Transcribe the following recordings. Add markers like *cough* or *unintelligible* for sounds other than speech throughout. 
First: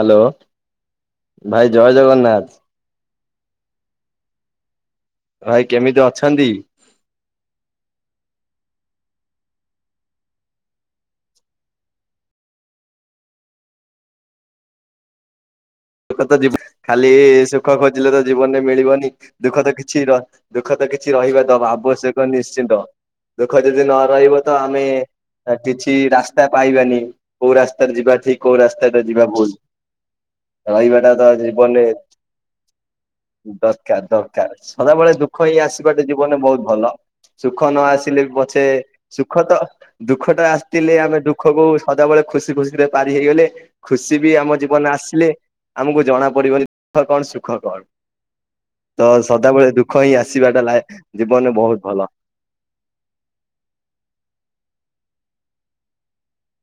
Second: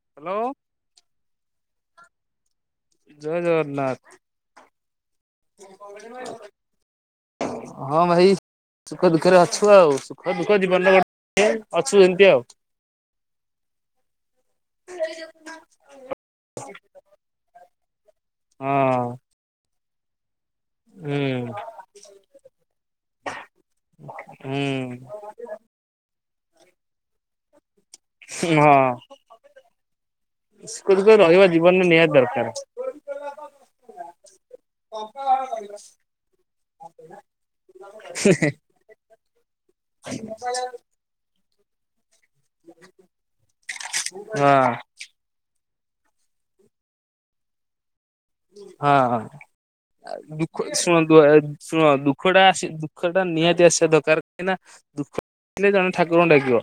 Hello ଭାଇ ଜୟ ଜଗନ୍ନାଥ। ଜୟ ଜଗନ୍ନାଥ। ଭାଇ କେମିତି ଅଛନ୍ତି? ହଁ ଭାଇ ସୁଖ ଦୁଃଖରେ ଅଛୁ ଆଉ ସୁଖ ଦୁଃଖ ଜୀବନଟା *unintelligible* ଅଛୁ ଏମିତି ଆଉ। *unintelligible* ଦୁଃଖ ତ ଜୀବନ ଖାଲି-ଇ-ଇ-ଇ ସୁଖ ଖୋଜିଲେ ତ ଜୀବନରେ ମିଳିବନି ଦୁଃଖ ତ କିଛି ରହ ଦୁଃଖ ତ ହଁ କିଛି ହୁଁ ରହିବା ଦବା ଆବଶ୍ୟକ ନିଶ୍ଚିନ୍ତ ଦୁଃଖ ଯଦି ନ ରହିବ ତ ହୁଁ ଆମେ-ଏ-ଏ ଆ କିଛି ରାସ୍ତା ପାଇବାନି କୋଉ ରାସ୍ତାରେ ଯିବା ଠିକ୍ କୋଉ ହଁ ରାସ୍ତାରେ ଯିବା ଭୁଲ। ସୁଖ ଦୁଃଖ ରହିିବାଟା ତ ରହିବା ଜୀବନରେ ନିହାତି ଦରକାର ଦରକାର ଦରକାର ସଦାବେଳେ ଦୁଃଖ ହିଁ ଆସିବାଟା ଜୀବନରେ ବହୁତ ଭଲ। ସୁଖ ନ ଆସିଲେ ବି ପଛେ ସୁଖ ତ ଦୁଃଖ ଟା ଆସିଥିଲେ ଆମେ ଦୁ ଖକୁ ସଦାବେଳେ ଖୁସି ଖୁସିରେ ପାରି ହେଇଗଲେ ଖୁସି ବି ହଁ ଆମ ଜୀବନରେ ଆସିଲେ ଆମକୁ ଜଣା ପଡିବନି ଦୁଃଖ କଣ ସୁଖ କଣ। ତ ହଁ ସଦାବେଳେ ଦୁଃଖ ହିଁ ଆସିବାଟା ଲାଇ ଜୀବନରେ ବହୁତ ଭଲ। ଦୁଃଖଟା ଆସି ଦୁଃଖ ଟା ନିହାତି ଆସିବା ଦରକାର କାହିଁକିନା ଦୁଃଖ ଆସିଲେ ଜଣେ ଠାକୁରଙ୍କୁ ଡାକିବ।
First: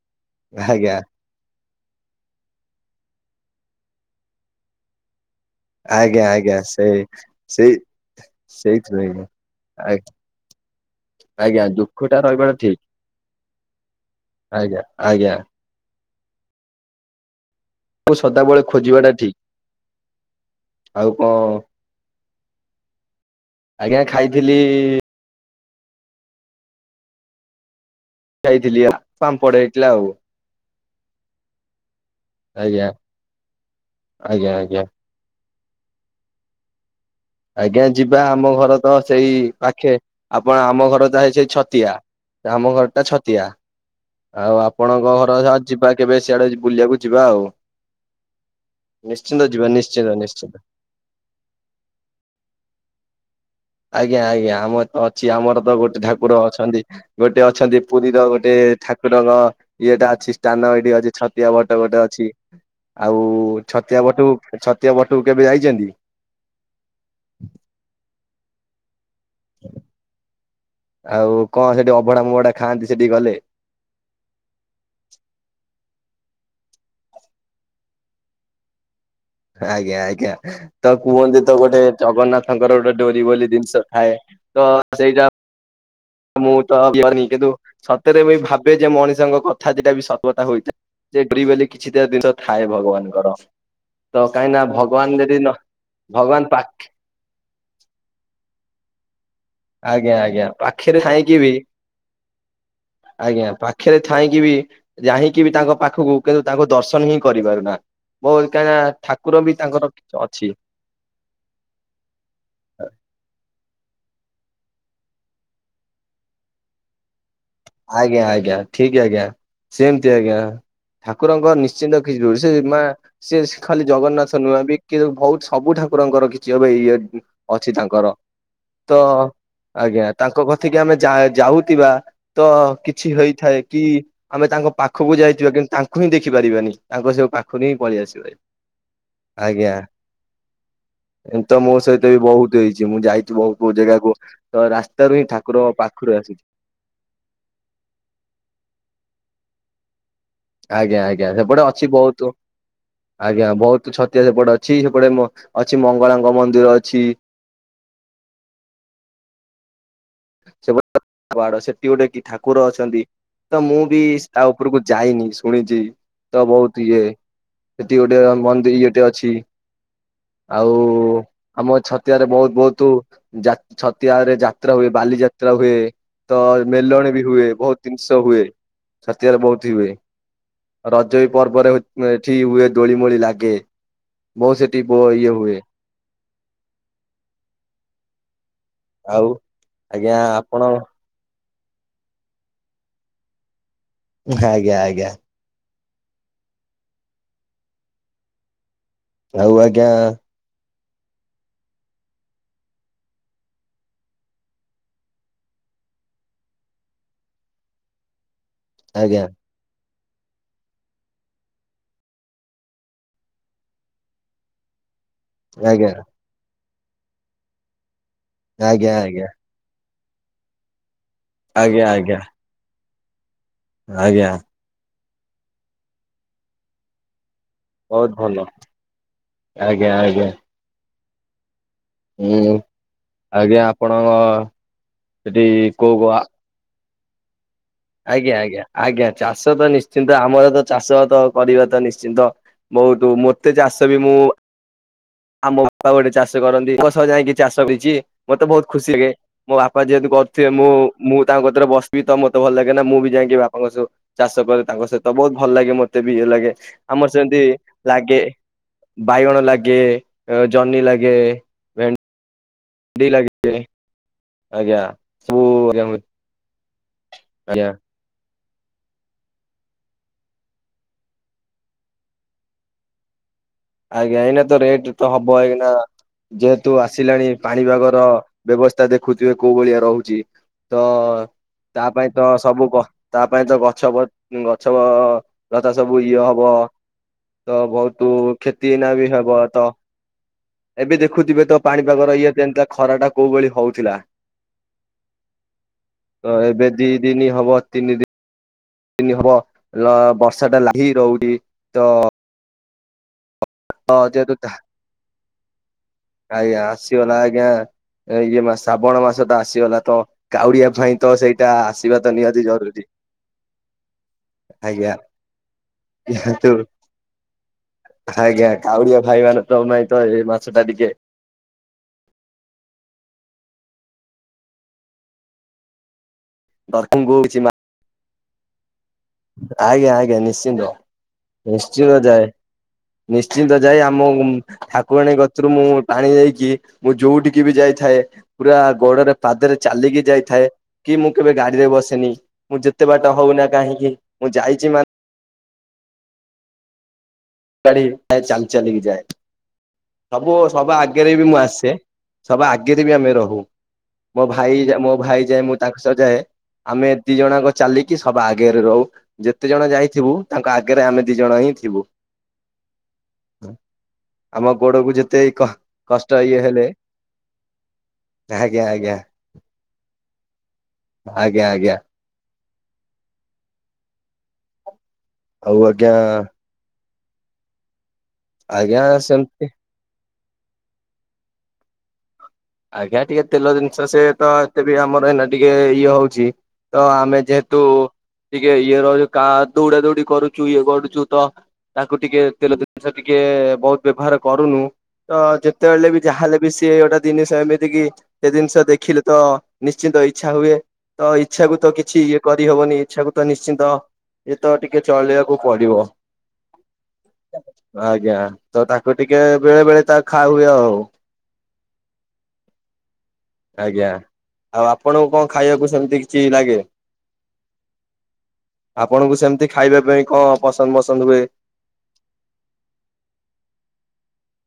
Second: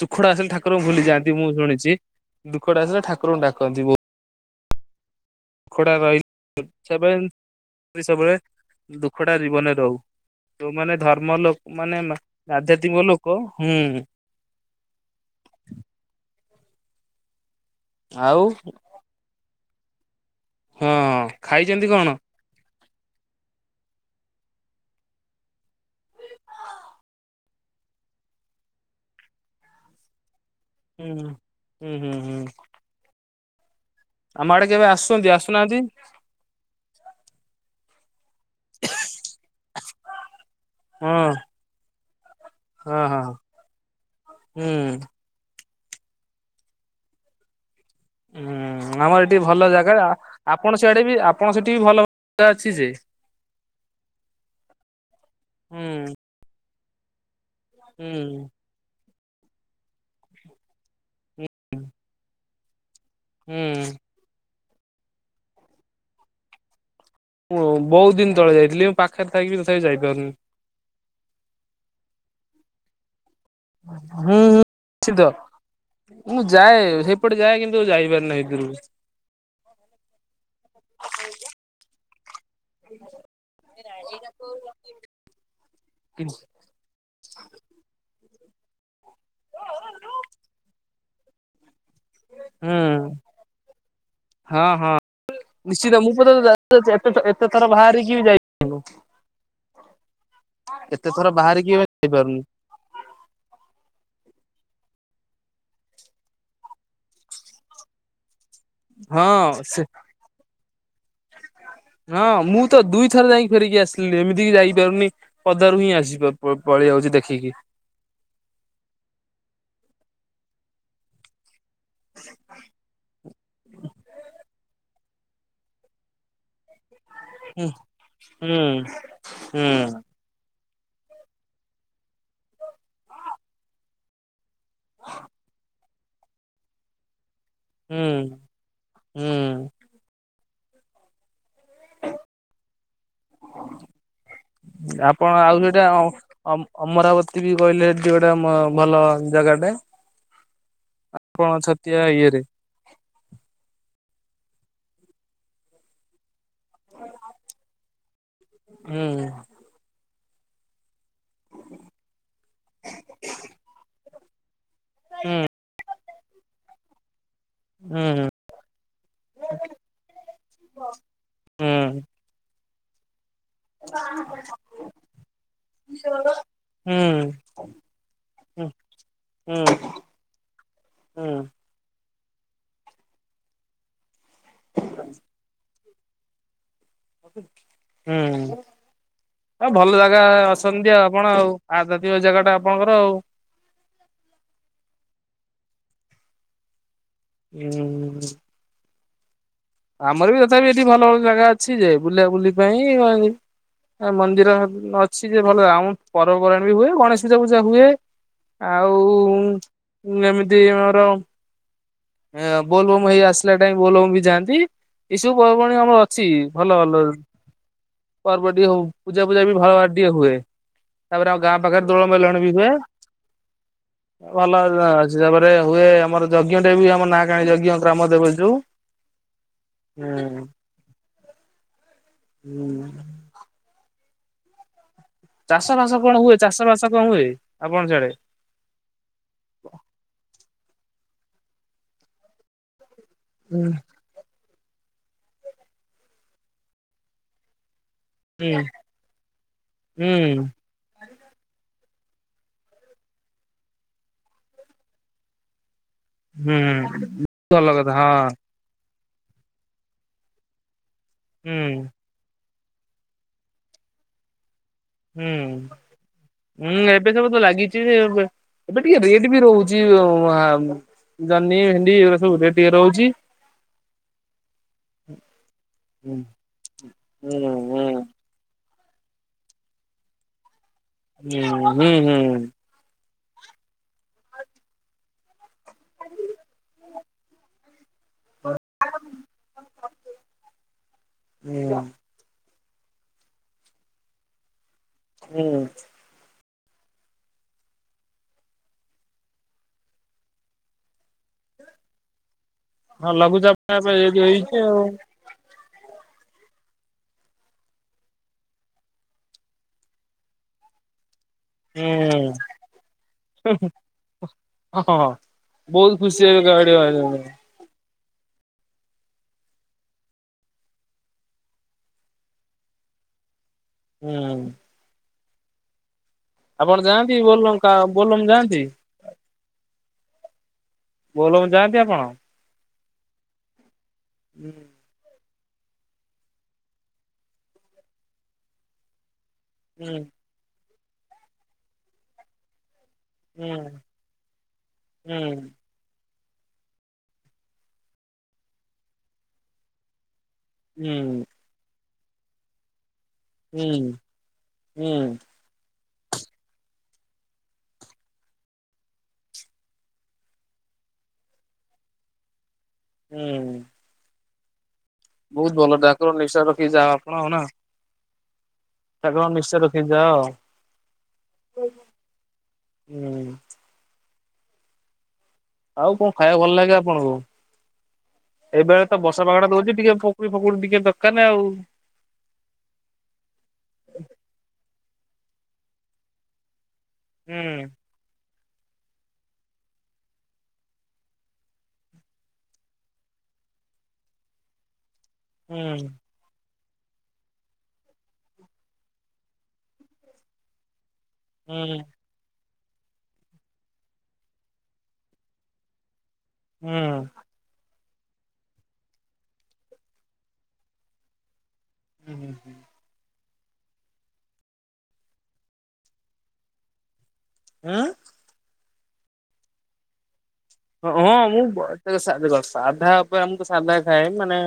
ସୁଖଟା ଆସିଲେ ଠାକୁରଙ୍କୁ ଆଜ୍ଞା। ଭୁଲି ଯାଆନ୍ତି ମୁଁ ଶୁଣିଛି ଦୁଃଖଟା ଆସିଲେ ଠାକୁରଙ୍କୁ ଡାକନ୍ତି ବହୁ ଦୁଃଖଟା ରହି ଆଜ୍ଞା ଆଜ୍ଞା ସେଇ *unintelligible* ସେଇ ସବୁବେଳେ ସେଇଥିପାଇଁ ଦୁଃଖଟା ଜୀବନରେ ରହୁ। ଯୋଉମାନେ ଧର୍ମ ଆଜ୍ଞା ଲୋକ ଦୁଃଖ ମାନେ ଟା ମ ରହିବାଟା ଠିକ ଆଧ୍ୟାତ୍ମିକ ଲୋକ ହୁଁ ଆଜ୍ଞା ଆଜ୍ଞା। ଖ ଆଉ ସଦାବେଳେ ଖୋଜିବା ଟା ଠିକ। ହଁ ଆଉ କଣ? ଖାଇଛନ୍ତି କଣ? ଆଜ୍ଞା ଖାଇଥିଲି-ଇ-ଇ-ଇ ଖାଇଥିଲି ଆ ପାମ୍ପଡ଼ ହେଇଥିଲା ଆଉ। ହୁଁ ହୁଁ ହୁଁ ହୁଁ। ଆଜ୍ଞା। ଆଜ୍ଞା ଆମ ଆଡ଼େ ଆଜ୍ଞା କେବେ ଆସୁଛନ୍ତି, ଆସୁ ନାହାଁନ୍ତି? ଆଜ୍ଞା ଯିବା ଆମ ଘର ତ ସେଇ ପାଖେ ଆପଣ ଆମ ଘର ହଁ ଟା ସେଇ ଛତିଆ। ତ ଆମ ଘର ହଁ ଟା ହଁ। ଛତିଆ। ଆଉ ହୁଁ ଆପଣଙ୍କ ଘର ଯା ଯିବା କେବେ ସିଆଡ଼େ ବୁଲିବାକୁ ଯିବା ଆଉ। ହୁଁ ଆମର ଏଠି ନିଶ୍ଚିନ୍ତ ଯିବା ଭଲ ଜାଗା। ଆ ନିଶ୍ଚିନ୍ତ ନିଶ୍ଚିନ୍ତ ଆପଣ ସେଇଆଡ଼େ ବି ଆପଣ ସେଠି ବି ଭଲ *unintelligible* ଜାଗା ଅଛି ଯେ। ଆଜ୍ଞା ଆଜ୍ଞା ଆମର ତ ଅଛି ଆମର ତ ଗୋଟେ ହୁଁ ଠାକୁର ଅଛନ୍ତି ଗୋଟେ ଅଛନ୍ତି ପୁରୀର ହୁଁ ଗୋଟେ ଠାକୁରଙ୍କ ଇଏଟା ଅଛି ସ୍ଥାନ ଏଇଠି ଅ ଯେ ଛତିଆ ବଟ ଗୋଟେ ଅଛି। ଆଉ-ଉ-ଉ-ଉ ଛତିଆ ହୁଁ ବଟକୁ ଛତିଆ ବଟ କୁ କେବେ ଯାଇଛନ୍ତି? ହଁ ବହୁତ ଦିନ ତଳେ ଯାଇଥିଲି। ଏବେ ପାଖରେ ଥାଇକି ବି ତଥାପି ଯାଇ ପାରୁନି। ଆଉ କଣ ସେଠି ଅଭଡ଼ା ମଭଡ଼ା ଖାଆନ୍ତି ସେଠିକି ଗଲେ? ହୁଁ ହୁ ନିଶ୍ଚିତ। ମୁଁ ଯାଏ ସେଇପଟେ ଯାଏ କିନ୍ତୁ ଯାଇ ପାରେନି ଭିତରକୁ। ଆଜ୍ଞା ଆଜ୍ଞା ତ କୁହନ୍ତି ତ ଗୋଟେ ଜଗନ୍ନାଥଙ୍କର ଗୋଟେ ଡୋରି ବୋଲି ଜିନିଷ ଥାଏ ତ ସେଇଟା ହୁଁ ମୁଁ ତ କରିନି କିନ୍ତୁ ସତରେ ବି ଭାବେ ଯେ ମଣିଷଙ୍କ କଥା ଦିଟା ବି ସତ କଥା ହୋଇଥଏ। ଯେ ଡୋରି ବୋଲି କିଛି ତ ଜିନିଷ ଥାଏ ଭଗବାନଙ୍କର। ତ କାହିଁକି ହଁ ନା ହଁ ଭଗବାନ ଯଦି ନ ନିଶ୍ଚିତ ମୁଁ ପରା ଭଗବାନ ପାଖରେ ଏତେ ଏତେ ଥର ବାହାରିକି ବି ଯାଇପାରୁନି। ଆଜ୍ଞା ଆଜ୍ଞା ପାଖରେ ଏତେ ଥର ଥାଇକି ବି ବାହାରିକି ଯାଇପାରୁନି। ଆଜ୍ଞା ପାଖରେ ଥାଇକି ବି ଯହିକି ବି ତାଙ୍କ ପାଖକୁ କିନ୍ତୁ ତାଙ୍କୁ ଦର୍ଶନ ହିଁ କରିପାରୁନା। ବହୁତ କାହିଁକି ନା ଠାକୁର ବି ହଁ ସେ ତାଙ୍କର ଅଛି। ହଁ ମୁଁ ତ ଦୁଇଥର ଯାଇକି ଫେରିକି ଆସିଲି ଏମିତିକି ଯାଇପାରୁନି ପଦାରୁ ହିଁ ଆସି *unintelligible* ପଳେଇ ଆଉଚି ଦେଖିକି। ଆଜ୍ଞା ଆଜ୍ଞା ଠିକ ଆଜ୍ଞା ସେମତି ଆଜ୍ଞା ଠାକୁରଙ୍କ ନି *unintelligible* ସେ ମା ସେ ଖାଲି ଜଗନ୍ନାଥ ନୁହଁ ବି କିନ୍ତୁ ବହୁତ ସବୁ ଠାକୁରଙ୍କର କିଛି ହବ ଇଏ ହୁଁ ଅଛି ତାଙ୍କର ହୁଁ ତ ହୁଁ। ଆଜ୍ଞା। ତାଙ୍କ କତିକି ଆମେ ଯା ଯାଉଥିବା ତ କିଛି ହେଇଥାଏ କି ଆମେ ତାଙ୍କ ପାଖକୁ ଯାଇଥିବା କିନ୍ତୁ ତାଙ୍କୁ ହିଁ ଦେଖିପାରିବାନି ତାଙ୍କ ସେଉ ପା ଖୁରୁ ହିଁ ପଳେଇ ଆସିବେ ହୁଁ ଆଜ୍ଞା। ଏମିତି ତ ମୋ ସହିତ ବି ବହୁତ ହେଇଛି ମୁଁ ଯାଇଛି ବହୁତ ବହୁତ ଜାଗାକୁ ତ ରାସ୍ତାରୁ ହିଁ ଆପଣ ଆଉ ଠାକୁର ସେଇଟା ପାଖରୁ ଆସିଚି। ଅମରାବତୀ ବି କହିଲେ ଏଠି ଗୋଟେ ମ ଭଲ ଜାଗାଟେ। ଆଜ୍ଞା ଆଜ୍ଞା ଆପଣ ସେପଟେ ଅଛି ଛତିଆ ବହୁତୁ ଇଏରେ ଆଜ୍ଞା ବହୁତ ଛତିଆ ସେପଟେ ଅଛି ସେପଟେ ମ ଅଛି ମଙ୍ଗଳାଙ୍କ ମନ୍ଦିର ଅଛି। ହୁଁ। ପାହାଡ଼ ସେଠି ଗୋଟେ କି ଠାକୁର ଅଛନ୍ତି ତ ମୁଁ ବି ତା ଉଉପୁକୁ ଯାଇନି ହୁଁ ଶୁଣିଚି ତ ବହୁତ ଇଏ ସେଠି ଗୋଟେ ହୁଁ ମନ୍ଦିର୍ ଟେ ଅଛି। ଆଉ ହୁଁ ଆମ ଛତିଆ ରେ ବହୁତ୍ ବହୁତୁ ଯା ଛତିଆଡେ ଯାତ୍ରା ହୁଏ। ବାଲିଯାତ୍ରା ହୁଏ ତ ହୁଁ ମେଲଣ ବି ହୁଏ ବହୁତ ଦିନିଷ ହୁଏ। ହୁଁ ଛାତିଆରେ ବହୁତି ହୁଏ। ହୁଁ ରଜ ବି ହୁଁ ପର୍ବରେ ଏଠି ହୁଏ ଦୋଳି ମୋଳି ଲାଗେ ବହୁତ ସେଠି ବୋ ଇଏ ହୁଏ। ହୁଁ ହୁଁ ଆଉ ଭଲ ଆଜ୍ଞା ଜାଗା ଆପଣ ଅଛନ୍ତି ଆଉ ଆପଣ ଆଉ। *unintelligible* ଜାଗାଟା ଆପଣଙ୍କର ଆଉ। *unintelligible* ହୁଁ। ଆଉ ଆଗ୍ ଆମର ବି ତଥାପି ଏଠି ଭଲ, ଭଲ ଜାଗା ଅଛି ଯେ ବୁଲା ବୁଲି ପାଇଁ। *unintelligible* ମନ୍ଦିର ଅଛି ଯେ ଭଲ, ଆମ ପର୍ବପର୍ବାଣି ବି ହୁଏ, ଗଣେଶ ପୂଜା ଫୁଜା ହୁଏ। ଆଉ ଆଜ୍ଞା। ଉଁ, ଏମିତି ଆମର ଆ, ବୋଲବମ୍ ହେଇ ଆସିଲା ଟାଇମ୍ ବୋଲବମ୍ ବି ଯାଆନ୍ତି, ଏଇସବୁ *unintelligible* ଆଜ୍ଞା ଆମର ଅଛି। ଭଲ ଭଲର୍ ପର୍ବ ଟିକେ ହୋଉ ଆଜ୍ଞା ଆଜ୍ଞା ପୂଜା ପୂଜା ବି ଭଲ ଭାବରେ ଟିକେ ହୁଏ। ତାପରେ ଆଉ ଗାଁ ପାଖେରେ ଆଜ୍ଞା ଦୋଳୋ ଆଜ୍ଞା ମେଲଣ ବି ହୁଏ। ଆଜ୍ଞା ଭଲ ଅଛି, ତାପରେ ହୁଏ ଆମର ଯଜ୍ଞଟାବି *unintelligible* ଯଜ୍ଞ ଗ୍ରାମମ ବହୁତ ଭଲ ଦେବତୀ ଯେଉ, ଆଜ୍ଞା ଆଜ୍ଞା ଉଁ। ହୁଁ, ଆଜ୍ଞା ଆପଣଙ୍କ ସେଠି ଚାଷ କୋଉ ଭାସ କୋଉ ଆ କଣ ହୁଏ, ଚାଷ ବାସ କଣ ହୁଏ? ଆପଣ ସିଆଡେ? ଆଜ୍ଞା, ଆଜ୍ଞା। ଆଜ୍ଞା, ଚାଷ ତ ନିଶ୍ଚିନ୍ତ ଆମର ତ ଚାଷ ଆତ କରିବା ତ ନିଶ୍ଚିନ୍ତ ବହୁତୁ ମୁ ତେ ହୁଁ ଚାଷ ବି ମୁଁ ଆମୋ ବାପା ଗୋଟେ ଚାଷ କରନ୍ତି, ତାଙ୍କ ସହ ଯାଇକି ଚାଷ ବିଜିଏ ମତେ ହୁଁ ବୋହୁତ ଖୁସିଗେ ମୋ ବାପା ଯେହେତୁ କରଥୁବେ ମୁଁ-ମୁଁ ତାଙ୍କ କତରେ ବସବି ତ ମତ୍ ତେ ଭଲ୍ ଲାଗେନା ମୁଁ ବି ଯାଇଙ୍କି ବାପାଙ୍କ ସବ୍ ଚାଷ କରେ ତାଙ୍କ ସହିତ ବୋହୁତ ଭଲ୍ ଲାଗେ ମୋତ୍ ତେବି ଇଏ ଲାଗେ, ହୁଁ ଆମର୍ ସେମ୍ତି ଭଲ କଥା ଲାଗେ। ହଁ ବାଇଗଣ ଲାଗେ, ଜହ୍ନି ଲାଗେ। ହୁଁ। ଡି ଲାଗେ। ଆଜ୍ଞା। ସବୁ ହୁଁ ହୁଁ ଏବେ ସବୁ ତ ଆଜ୍ଞା ଲାଗିଚି ଯେ ଏବେ ଏବେ ଟିକେ ରେଟ୍ ବି ରହୁଚି ଅ ଆଁ ଆମ୍ ଜହ୍ନୀ ଭେଣ୍ଡି ଏଇ ଗୁରା ସବୁ ରେଟ୍ ଟିକେ ରହୁଚି। ଆଜ୍ଞା ଏଇନା ତ ରେଟ୍ ତ ହବ ଏଇନା ହୁଁ ଯେହେତୁ ଆସିଲାଣି ହୁଁ ପାଣି ହୁଁ ପାଗର ବେବସ୍ଥା ଦେଖୁଥିବେ କୋଉ ଭଳିଆ ରହୁଚି ତ ତା ହୁଁ ପାଇଁ ହୁଁ ତ ସବୁ କ ତା ପାଇଁ ତ ଗଛ ବ ଗଛବ ଗଛଲତା ସବୁ ଇଏ ହବ। ତ ଭଉତୁ କ୍ଷତି ଏଇନା ବି ହେବ ତ ଏବେ ଦେଖୁଥିବେ ତ ହୁଁ ପାଣିପାଗର ଇଏ ଯେନ୍ତା ଖରା ଟା କୋଉ ଭଳି ହଉଥିଲା? ହୁଁ। ତ ଏବେ ଦି ଦିନି ହବ ତିନି ଦି ନି ହବ ଲ ବର୍ଷାଟା ଲାଗିକି ରହୁକି ତ ହଁ, ଲଘୁଚାପ୍ ଟା ଏବେ ବେ ହେଇଚି ଆଉ। ଆୟାଁ ଆସିଗଲା ଆଜ୍ଞା ଏ ଇଏ ମାସ ଶ୍ରାବଣ ମାସ ତ ଆସିଗଲା ତ କାଉଡ଼ିଆ ଭାଇ ତ ସେଇଟା ଆସିବା ତ ନିହାତି ଜରୁରୀ। ହୁଁ ହୁଁ, ଆଜ୍ଞା ହଁ ବୋହୁତ ଖୁସି ଯେହେତୁ *unintelligible* ଆଜ୍ଞା କାଉଡ଼ିଆ ଭାଇ ମାନେ ତ ନାଇଁ ତ ଏ ମାସଟା ଟିକେ ହୁଁ। ଆପଣ ଦରଙ୍କୁ ଯାଆନ୍ତି କିଛି ମା ବୋଲବମ୍ କା ବୋଲବମ୍ ଯାଆନ୍ତି? ଆଜ୍ଞା ଆଜ୍ଞା ନିଶ୍ଚିନ୍ତ। ବୋଲବମ୍ ଯାଆନ୍ତି ନିଶ୍ଚିନ୍ତ ଆପଣ? ଯାଏ ନିଶ୍ଚିନ୍ତ ଯାଏ ଆମୋଉଁ ହୁଁ ଠା କୁଆଣୀ କତ୍ରୁ ମୁଁ ପାଣି ନେଇକି ମୁଁ ଯୋଉଠିକି ବି ଯାଇଥାଏ ପୁରା ଗୋଡ଼ରେ ପାଦରେ ହୁଁ ଚାଲିକି ଯାଇଥାଏ କି ମୁଁ କେବେ ଗାଡ଼ି ରେ ବସେନି ମୁଁ ଯେତେ ବାଟ ହୋଉନା ହୁଁ କାହିଁକି ମୁଁ ଯାଇଚି ମାନ୍ ହୁଁ। ଗାଡ଼ି ନାଇଁ ଚାଲି ଚାଲିକି ଯାଏ ସବୁ ସବା ଆଗରେ ବି ମୁଁ ଆସେ। ସବା ଆଗେରେ ବି ଆମେ ରହୁ ହୁଁ ମୋ ଭାଇ ଯା ହୁଁ ମୋ ଭାଇ ଯାଏ ମୁଁ ତାଙ୍କ ସହ ଯାଏ। ଆମେ ଦି ଜଣ ଆଙ୍କ ଚାଲିକି ସବା ଆଗରେ ରହୁ। ଯେତେ ଜଣ ଯାଇଥିବୁ ତାଙ୍କ ଆଗରେ ଆମେ ଦି ଜଣ ହିଁ ଥିବୁ। ଆମ ଗୋଡ଼କୁ ଯେ ବୋହୁତ ଭଲ ଡ଼ାକର ନିଶା ରଖି ଯାଅ ଆପଣ ନା। ଆଜ୍ଞା ଆଜ୍ଞା। ତାଙ୍କର ନିଶ ରଖି ଯାଅ। ଆଜ୍ଞା ଆଜ୍ଞା। ହୁଁ। ଆଉ କଣ ଖାଇବାକୁ ଭଲ ଲାଗେ ଆପଣଙ୍କୁ ଏବେ ଆଜ୍ଞା ତ ବର୍ଷା ସେମିତି ପାଗଟା ଦଉଛି ଟିକେ ଫୋ ପକୁଡ଼ି ଫକୁଡ଼ି ଟିକେ ଦକାର ନା ଆଉ। ଆଜ୍ଞା ଟିକେ ତେଲ ଜିନିଷ ସେ ତ ଏତେ ବି ଆମର ଏଇନା ଟିକେ ଇଏ ହଉଛି ତ ଆ ଆମେ ହୁଁ ଯେହେତୁ ଟିକେ ଇଏ ର କା ଦୌଡ଼ା ଦୌଡ଼ି କରୁଚୁ ଇଏ କରୁଚୁ ତ ତାକୁ ଟିକେ ତେଲ ଜିନିଷ ଟିକେ ବହୁତ ବ୍ୟବହାର କରୁନୁ। ତ ହୁଁ ଯେତେବେଲେ ବି ଯାହା ହେଲେ ବି ସିଏ ଗୋଟେ ଦିନିଷ ଏମିତିକି ସେ ଜିନିଷ ଦେଖିଲେ ତ ନିଶ୍ଚିନ୍ତ ଇଚ୍ଛା ହୁଏ। ତ ଇଚ୍ଛା କୁ ତ ହୁଁ କିଛି ୟେ କରିହବନି ଇଚ୍ଛା କୁ ତ ନିଶ୍ଚିନ୍ତ ଏ ତ ଟିକେ ଚଲେଇବାକୁ ପଡ଼ିବ। ହୁଁ। ଆଜ୍ଞା ତ ତାକୁ ଟିକେ ବେଳେ ବେଳେ ତା ଖାଉ ହୁଏ ଆଉ। ହୁଁ ହୁଁ। ଆଜ୍ଞା ଆଉ ଆପଣଙ୍କୁ କଁ ଖାଇବାକୁ ସେମିତି କିଛି ଲାଗେ? ଆଁ ଆପଣଙ୍କୁ ସେମିତି ଖାଇବା ପାଇଁ କଁ ହଁ ମୁଁ *unintelligible* ସା ଦେଖ ସାଧା ଉପରେ ଆମକୁ ସାଧା ଖାଏ ମାନେ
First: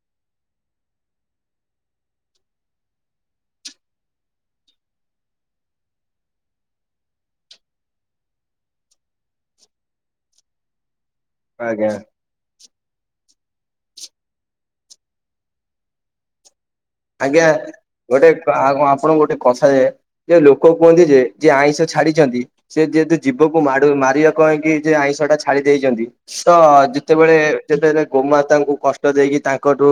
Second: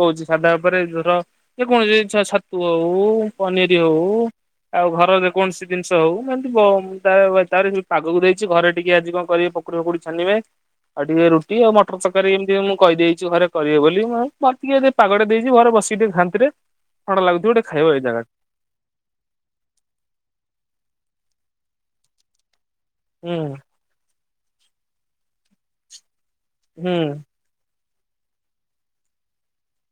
କହୁଛି ସାଧା ଉପରେ ଧର ଯେ କୌଣସି ଜିନିଷ ଛତୁ ହଉ-ଉ-ଉ-ଉ ପନିର ହଉ-ଉ-ଉ-ଉ। ଆଉ ଘର ଯେକୌଣସି ଜିନିଷ ହଉ ଏମତି ବ ତାର ବ ତାର ଯୋଉ ପାଗକୁ ଦେଇଛି ଘରେ ଟିକେ ଆଜି କଣ କରିବେ ପକୁଡ଼ି ଫକୁଡ଼ି ଛାନିବେ ଆଉ ଟିକେ ରୁଟି ଆଉ ଆଜ୍ଞା ମଟର ତର କାରି ଏମିତି ମୁଁ କହିଦେଇଛି ଘରେ କରିବେ ବୋଲି ମୁଁ *unintelligible* ଟିକେ ପାଗଟା ଦେଇଛି ଘରେ ବସିବି ଟିକେ ଶାନ୍ତିରେ। ଥଣ୍ଡା ଆଜ୍ଞା ଲାଗୁଥିବ ଗୋଟେ ଖାଇବ ଏଇ ଜାଗାରେ ଗୋଟେ ତ ଆ ଆପଣଙ୍କୁ ଗୋଟେ କଥା ଯେ ଯେ ଲୋକ କୁହନ୍ତି ଯେ ଯିଏ ଆଇଁଷ ଛାଡିଛନ୍ତି ସେ ଯେହେତୁ ହୁଁ ଜୀବକୁ ମାଡ ମାରିବାକୁ ପାଇ କି ଯେ ଆଇଁଷଟା ଛାଡି ଦେଇଛନ୍ତି ତ-ଅ-ଅ-ଅ ହୁଁ ଯେତେବେଳେ ଯେତେବେଳେ ଗୋମାତାଙ୍କୁ କଷ୍ଟ ଦେଇକି ତାଙ୍କଠୁ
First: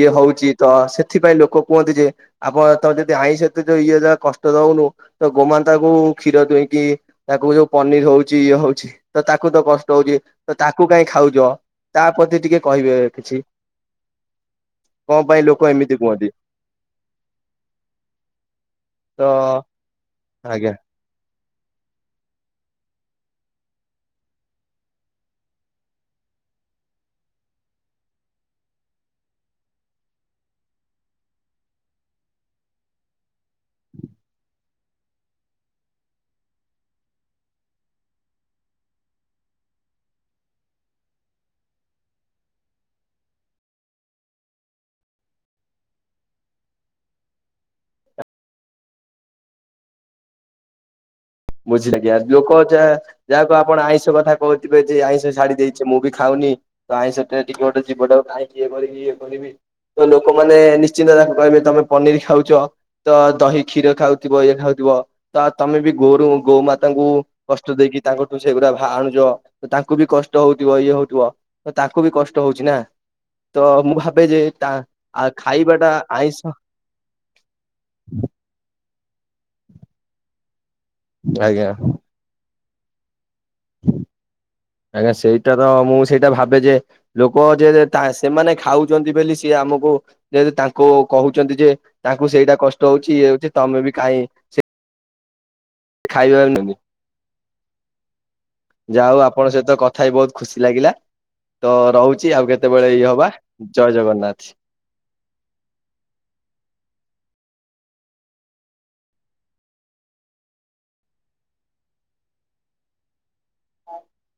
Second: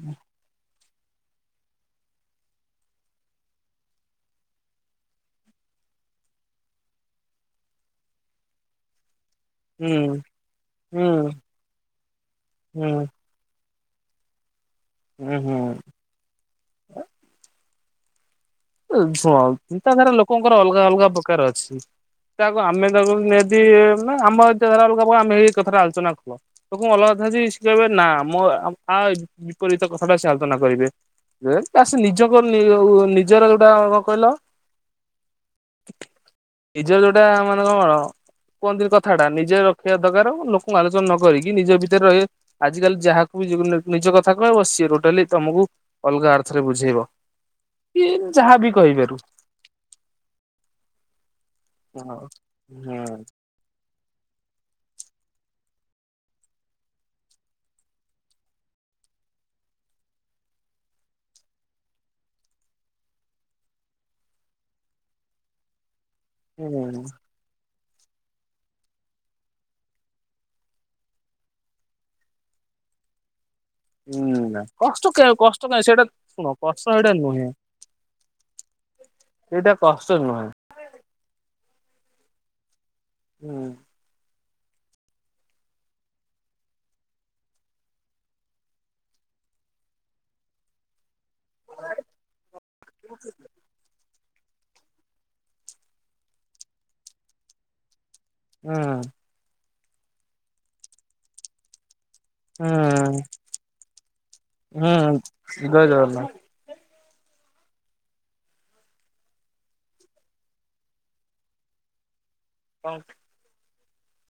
ଇଏ ହଉଛି ତ ସେ ଥିପାଇଁ ଲୋକ କୁହନ୍ତି ଯେ ଆପଣ ତ ଯଦି ଆଇଷ ତ ଯ ଇଏ ଯାହା କଷ୍ଟ ଦଉନୁ ତ ଗୋମାତାକୁ କ୍ଷୀର ଦୁଇଁକି ତାକୁ ଯୋଉ ପନିର ହଉଛି ଇଏ ହଉଛି ତ ତାକୁ ତ କଷ୍ଟ ହଉଛି, ହୁଁ ତ ତାକୁ କାହିଁ ହୁଁ ଖାଉଛ, ତା ପ୍ରତି ଟିକେ ହୁଁ କହିବେ କିଛି। କଣ ହୁଁ ପାଇଁ ଲୋକ ଏମିତି କୁହନ୍ତି। ୟ ତ ଶୁଣ ଚିନ୍ତାଧାରା ଲୋକଙ୍କର ଆଜ୍ଞା। ଅଲଗା ଅଲଗା ପ୍ରକାର ଅଛି। ତାକୁ ଆମେ ତାକୁ ନିହାତି-ଇ-ଇ-ଇ ନା ଆମ ଚିନ୍ତାଧାରା ଅଲଗା ପ୍ରକାର ଆମେ ଏଇ କଥାଟା ଆଲୋଚନା କଲ। ଲୋକଙ୍କୁ ଅଲଗା କଥା ଯେ *unintelligible* ନା ମୋ ଆ ବିପରୀତ କଥାଟା ସେ ଆଲୋଚନା କରିବେ। ହେ ତା ସେ ନିଜ କରୁନି ଯୋଉ ନିଜର ଯୋଉଟା କଣ କହିଲ ନିଜର ଯୋଉଟା ମାନେ କଣ କୁହନ୍ତି କଥାଟା। ନିଜେ ରଖିବା ଦରକାର ଲୋକଙ୍କୁ ଆଲୋଚନା ନ କରିକି ନିଜ ଭିତରେ ରହିବେ। ଆଜିକାଲି ଯାହାକୁ ବି *unintelligible* ନିଜ କଥା କହିବ ସିଏ ଟୋଟାଲି ତମକୁ ଅଲଗା ଅର୍ଥରେ ବୁଝେଇବ। କି-ଇ-ନ୍ ଯାହାବି କହିବାରୁ ବୁଝିଲେ କି ଆ ଲୋକ ଯାହା ହୁଁ ଯା ତ ଆପଣ ଆଇଁଷ କଥା କହୁଥିବେ ଯେ ଆଇଁଷ ଛାଡି ଦେଇଛି ମୁଁ ବି ଖାଉନି। ତ ଆଇଁଷ ଟା ଟିକେ ଗୋଟେ ଯିବଟାକୁ କାହିଁ ଏ କରିବି ଇଏ କରିବି ତ ଲୋକମାନେ ନିଶ୍ଚିନ୍ତ ତାକୁ କହିବେ ତମେ ପନିର ଖାଉଛ। ତ ଦହି କ୍ଷୀର ଖାଉଥିବ ଇଏ ଖାଉଥିବ ତ ତମେ ବି ଗୋରୁ ହୁଁ ଗୋମାତାଙ୍କୁ କଷ୍ଟ ଦେଇକି ତାଙ୍କଠୁ ସେଗୁରା ଭା ଆଣୁଛ ତାଙ୍କୁ ବି କଷ୍ଟ ହଉଥିବ ଇଏ ହଉଥିବ। ତ ତାଙ୍କୁ ବି କଷ୍ଟ ହଉଛିି ନା। ତ ମୁଁ ଭାବେ ଯେ ହୁଁ ତା ଆ ଖାଇବା ଟା ଆଇଁଷ ସ ଏଇଟା ନୁହେଁ ଏଇଟା କଷ୍ଟ ନୁହେଁ। ଆଜ୍ଞା। ହୁଁ। ଆଜ୍ଞା ସେଇଟା ତ ମୁଁ ସେଇଟା ଭାବେ ଯେ ଲୋକ ଯେ ଯେ ସେମାନେ ଖାଉଛନ୍ତି ବୋଲି ସିଏ ଆମକୁ ଯେହେତୁ ତାଙ୍କୁ କହୁଛନ୍ତି ଯେ ତାଙ୍କୁ ସେଇଟା କଷ୍ଟ ହଉଛି ଇଏ ହଉଛି ତମେ ବି କାହିଁ ଖାଇବାନନି ହୁଁ ଯାହା ହଉ ଆ ପଣ ସହିତ କଥା ହେଇ ବହୁତୁ ଖୁସି ଲାଗିଲା। ତ ରହୁଛି ଆଉ କେତେବେଳେ ଇଏ ହବା ଜୟ ଜଗନ୍ନାଥ। ହୁଁ ଜୟଜଗନ୍ନାଥ। *unintelligible* ହଁ